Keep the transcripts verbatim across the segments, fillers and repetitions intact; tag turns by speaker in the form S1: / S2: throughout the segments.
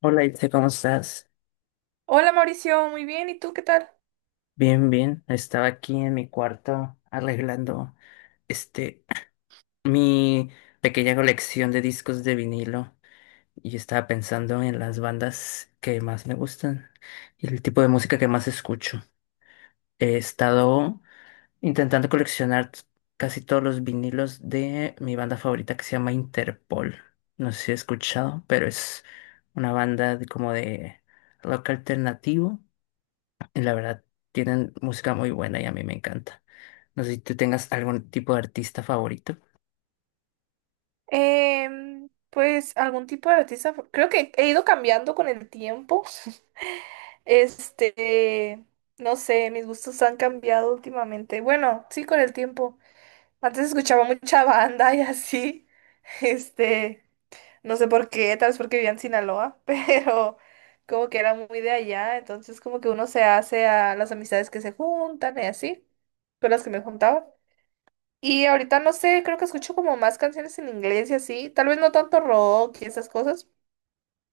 S1: Hola, Itze, ¿cómo estás?
S2: Hola Mauricio, muy bien, ¿y tú qué tal?
S1: Bien, bien. Estaba aquí en mi cuarto arreglando este mi pequeña colección de discos de vinilo y estaba pensando en las bandas que más me gustan y el tipo de música que más escucho. He estado intentando coleccionar t- casi todos los vinilos de mi banda favorita que se llama Interpol. No sé si he escuchado, pero es una banda de- como de rock alternativo. La verdad, tienen música muy buena y a mí me encanta. No sé si tú tengas algún tipo de artista favorito,
S2: Em, pues algún tipo de artista, creo que he ido cambiando con el tiempo. Este, no sé, mis gustos han cambiado últimamente. Bueno, sí, con el tiempo. Antes escuchaba mucha banda y así. Este, no sé por qué, tal vez porque vivía en Sinaloa, pero como que era muy de allá, entonces como que uno se hace a las amistades que se juntan y así, con las que me juntaba. Y ahorita no sé, creo que escucho como más canciones en inglés y así. Tal vez no tanto rock y esas cosas,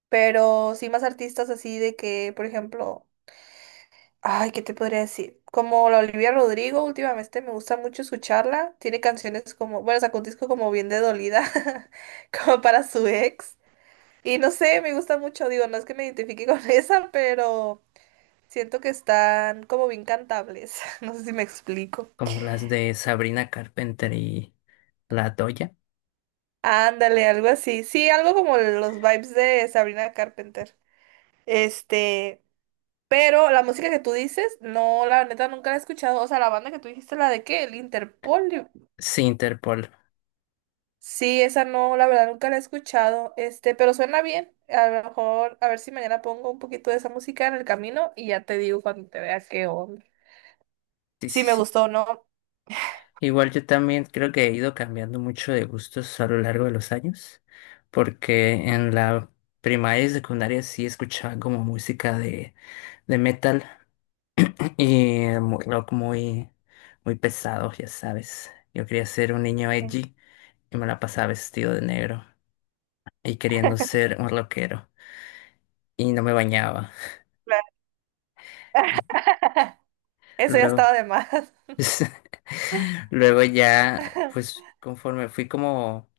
S2: pero sí más artistas así de que, por ejemplo, ay, ¿qué te podría decir? Como la Olivia Rodrigo, últimamente me gusta mucho escucharla. Tiene canciones como, bueno, sacó un disco como bien de dolida, como para su ex. Y no sé, me gusta mucho, digo, no es que me identifique con esa, pero siento que están como bien cantables. No sé si me explico.
S1: como las de Sabrina Carpenter y La Doya.
S2: Ándale, algo así. Sí, algo como los vibes de Sabrina Carpenter. Este, pero la música que tú dices, no, la neta nunca la he escuchado. O sea, la banda que tú dijiste, la de qué, el Interpolio.
S1: Sí, Interpol.
S2: Sí, esa no, la verdad nunca la he escuchado. Este, pero suena bien. A lo mejor, a ver si mañana pongo un poquito de esa música en el camino y ya te digo cuando te vea qué onda.
S1: Sí,
S2: Si
S1: sí,
S2: me
S1: sí.
S2: gustó o no.
S1: Igual yo también creo que he ido cambiando mucho de gustos a lo largo de los años, porque en la primaria y secundaria sí escuchaba como música de, de metal y muy rock, muy, muy pesado, ya sabes. Yo quería ser un niño
S2: Sí,
S1: edgy y me la pasaba vestido de negro, y queriendo ser un rockero y no me bañaba.
S2: claro. Eso ya estaba
S1: Luego,
S2: de más.
S1: luego ya, pues conforme fui como,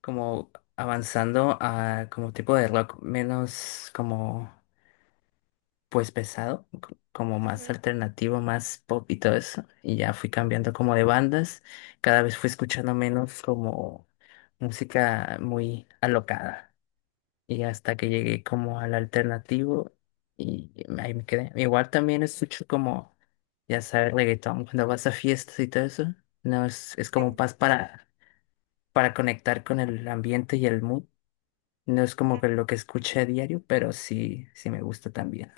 S1: como avanzando a como tipo de rock menos como pues pesado, co- como más
S2: Ujú.
S1: alternativo, más pop y todo eso, y ya fui cambiando como de bandas, cada vez fui escuchando menos como música muy alocada, y hasta que llegué como al alternativo y ahí me quedé. Igual también escucho como, ya sabes, reggaetón cuando vas a fiestas y todo eso. No es, es como
S2: Sí.
S1: paz para, para conectar con el ambiente y el mood. No es como que lo que escuché a diario, pero sí, sí me gusta también.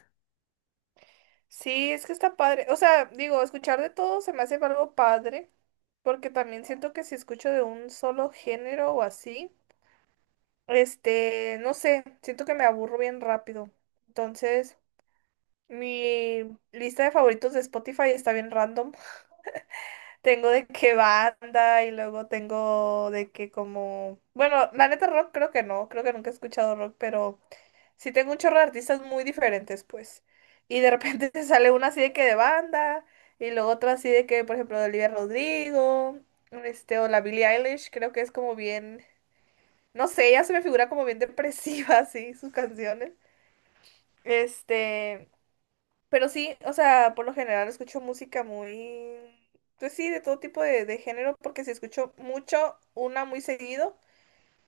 S2: Sí, es que está padre. O sea, digo, escuchar de todo se me hace algo padre, porque también siento que si escucho de un solo género o así, este, no sé, siento que me aburro bien rápido. Entonces, mi lista de favoritos de Spotify está bien random. Tengo de qué banda y luego tengo de que como... Bueno, la neta rock creo que no, creo que nunca he escuchado rock, pero sí tengo un chorro de artistas muy diferentes, pues. Y de repente te sale una así de que de banda y luego otra así de que, por ejemplo, de Olivia Rodrigo, este, o la Billie Eilish, creo que es como bien... No sé, ella se me figura como bien depresiva, así, sus canciones. Este... Pero sí, o sea, por lo general escucho música muy, pues sí, de todo tipo de, de género, porque si escucho mucho, una muy seguido,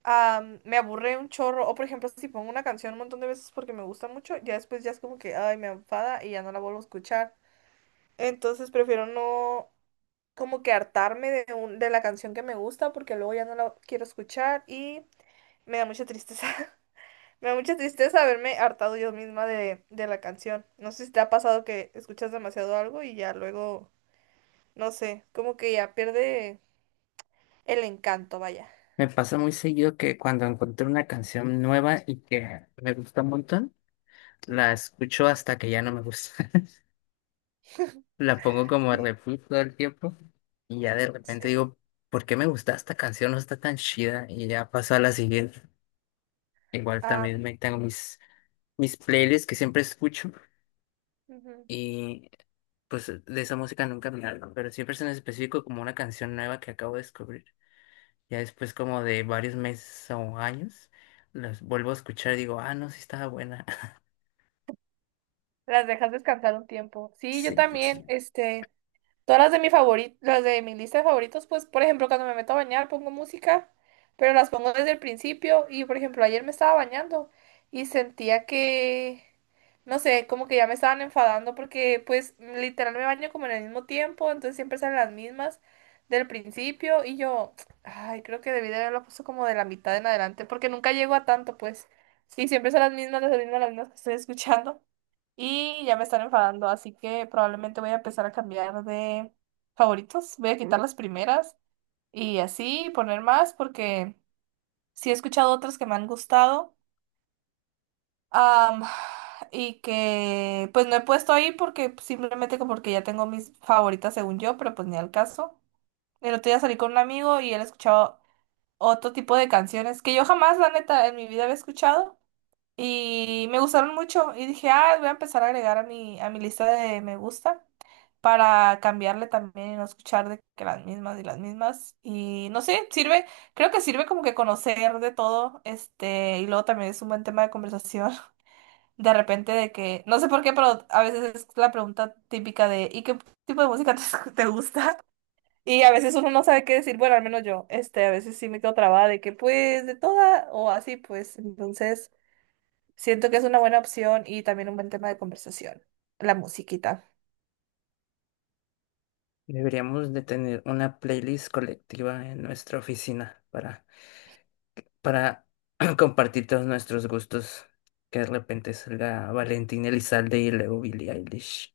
S2: am, me aburre un chorro. O por ejemplo, si pongo una canción un montón de veces porque me gusta mucho, ya después ya es como que, ay, me enfada y ya no la vuelvo a escuchar. Entonces prefiero no como que hartarme de, un- de la canción que me gusta porque luego ya no la quiero escuchar y me da mucha tristeza. Me da mucha tristeza haberme hartado yo misma de, de la canción. No sé si te ha pasado que escuchas demasiado algo y ya luego, no sé, como que ya pierde el encanto, vaya.
S1: Me pasa muy seguido que cuando encuentro una canción nueva y que me gusta un montón, la
S2: Ujú.
S1: escucho hasta que ya no me gusta. La pongo como a repeat todo el tiempo y ya de repente
S2: Sí.
S1: digo, ¿por qué me gusta esta canción? No está tan chida y ya paso a la siguiente. Igual
S2: Ah,
S1: también me tengo mis, mis playlists que siempre escucho
S2: ujú.
S1: y pues de esa música nunca me hablo, pero siempre es en específico como una canción nueva que acabo de descubrir. Ya después como de varios meses o años, las vuelvo a escuchar y digo, ah, no, sí estaba buena.
S2: Las dejas descansar un tiempo. Sí, yo
S1: Sí, pues,
S2: también, este. Todas las de mi favori- las de mi lista de favoritos, pues, por ejemplo, cuando me meto a bañar pongo música, pero las pongo desde el principio. Y por ejemplo, ayer me estaba bañando y sentía que, no sé, como que ya me estaban enfadando porque, pues, literal me baño como en el mismo tiempo, entonces siempre salen las mismas del principio. Y yo, ay, creo que debí de haberlo puesto como de la mitad en adelante, porque nunca llego a tanto, pues. Sí, siempre son las mismas, las mismas, las mismas que estoy escuchando. Y ya me están enfadando, así que probablemente voy a empezar a cambiar de favoritos. Voy a quitar las primeras y así poner más porque sí he escuchado otras que me han gustado. am, y que pues no he puesto ahí porque simplemente como porque ya tengo mis favoritas según yo, pero pues ni al caso. El otro día salí con un amigo y él escuchaba otro tipo de canciones que yo jamás, la neta, en mi vida había escuchado. Y me gustaron mucho y dije, ah, voy a empezar a agregar a mi, a mi lista de me gusta para cambiarle también y no escuchar de que las mismas y las mismas. Y no sé, sirve, creo que sirve como que conocer de todo, este, y luego también es un buen tema de conversación. De repente de que, no sé por qué, pero a veces es la pregunta típica de, ¿y qué tipo de música te, te gusta? Y a veces uno no sabe qué decir, bueno, al menos yo, este, a veces sí me quedo trabada de que pues de toda o así, pues entonces... Siento que es una buena opción y también un buen tema de conversación. La musiquita.
S1: deberíamos de tener una playlist colectiva en nuestra oficina para para compartir todos nuestros gustos. Que de repente salga Valentín Elizalde y luego Billie Eilish.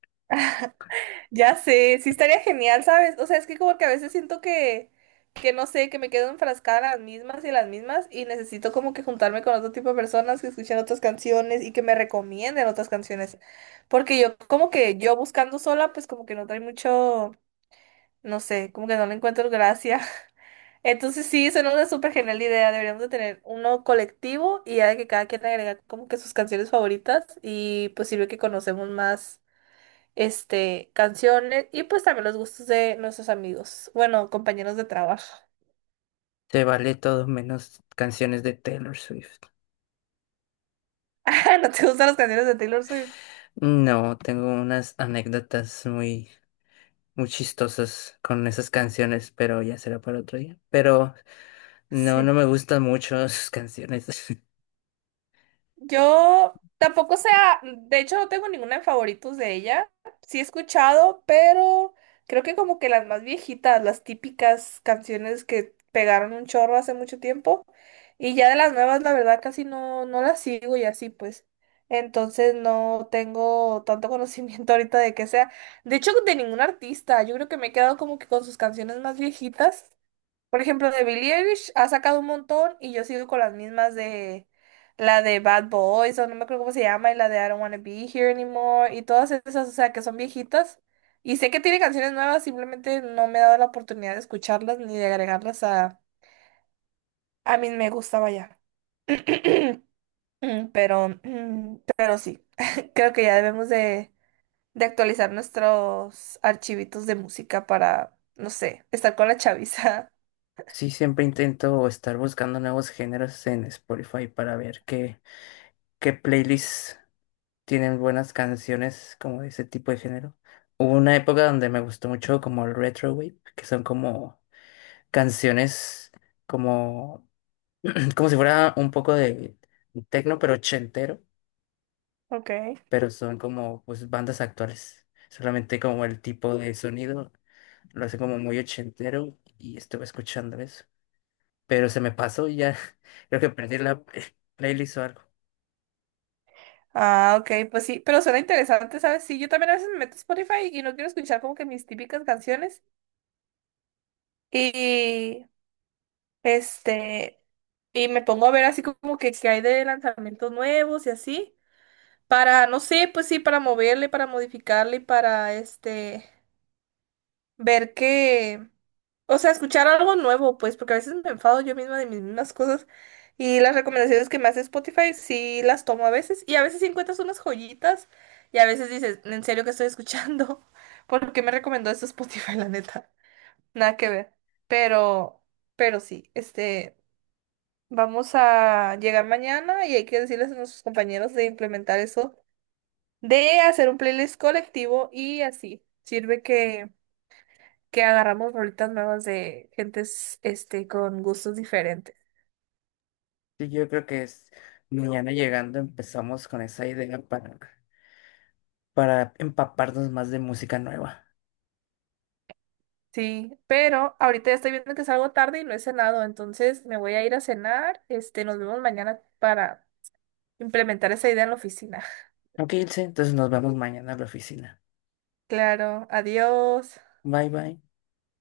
S2: Ya sé, sí estaría genial, ¿sabes? O sea, es que como que a veces siento que, que no sé, que me quedo enfrascada en las mismas y en las mismas y necesito como que juntarme con otro tipo de personas que escuchen otras canciones y que me recomienden otras canciones. Porque yo como que yo buscando sola, pues como que no trae mucho, no sé, como que no le encuentro gracia. Entonces sí, suena una súper genial idea. Deberíamos de tener uno colectivo y ya de que cada quien agrega como que sus canciones favoritas y pues sirve que conocemos más este canciones y pues también los gustos de nuestros amigos, bueno, compañeros de trabajo.
S1: Se vale todo menos canciones de Taylor Swift.
S2: Ah, ¿no te gustan las canciones de Taylor Swift?
S1: No, tengo unas anécdotas muy, muy chistosas con esas canciones, pero ya será para otro día. Pero no,
S2: Sí.
S1: no me gustan mucho sus canciones.
S2: Yo tampoco sea, de hecho no tengo ninguna en favoritos de ella. Sí he escuchado, pero creo que como que las más viejitas, las típicas canciones que pegaron un chorro hace mucho tiempo. Y ya de las nuevas, la verdad, casi no, no las sigo y así pues. Entonces no tengo tanto conocimiento ahorita de que sea. De hecho, de ningún artista. Yo creo que me he quedado como que con sus canciones más viejitas. Por ejemplo, de Billie Eilish ha sacado un montón y yo sigo con las mismas de la de Bad Boys o no me acuerdo cómo se llama y la de I Don't Wanna Be Here Anymore y todas esas, o sea, que son viejitas. Y sé que tiene canciones nuevas, simplemente no me he dado la oportunidad de escucharlas ni de agregarlas a, a mí me gustaba ya. Mm, Pero, mm, pero sí, creo que ya debemos de, de actualizar nuestros archivitos de música para, no sé, estar con la chaviza.
S1: Sí, siempre intento estar buscando nuevos géneros en Spotify para ver qué, qué playlist tienen buenas canciones como de ese tipo de género. Hubo una época donde me gustó mucho como el retro wave, que son como canciones como como si fuera un poco de techno pero ochentero,
S2: Ok.
S1: pero son como pues bandas actuales. Solamente como el tipo de sonido lo hace como muy ochentero y estuve escuchando eso, pero se me pasó y ya creo que perdí la playlist o algo.
S2: Ah, ok, pues sí, pero suena interesante, ¿sabes? Sí, yo también a veces me meto a Spotify y no quiero escuchar como que mis típicas canciones y este, y me pongo a ver así como que, que hay de lanzamientos nuevos y así, para, no sé, pues sí, para moverle, para modificarle, y para este... ver que, o sea, escuchar algo nuevo, pues, porque a veces me enfado yo misma de mis mismas cosas y las recomendaciones que me hace Spotify sí las tomo a veces y a veces sí encuentras unas joyitas y a veces dices, ¿en serio que estoy escuchando? ¿Por qué me recomendó esto Spotify, la neta? Nada que ver. Pero, pero sí, este, vamos a llegar mañana y hay que decirles a nuestros compañeros de implementar eso, de hacer un playlist colectivo y así. Sirve que que agarramos rolitas nuevas de gentes este, con gustos diferentes.
S1: Sí, yo creo que es mañana llegando empezamos con esa idea para para empaparnos más de música nueva.
S2: Sí, pero ahorita ya estoy viendo que salgo tarde y no he cenado, entonces me voy a ir a cenar. Este, nos vemos mañana para implementar esa idea en la oficina.
S1: Ok, Ilse, entonces nos vemos mañana en la oficina.
S2: Claro, adiós.
S1: Bye, bye.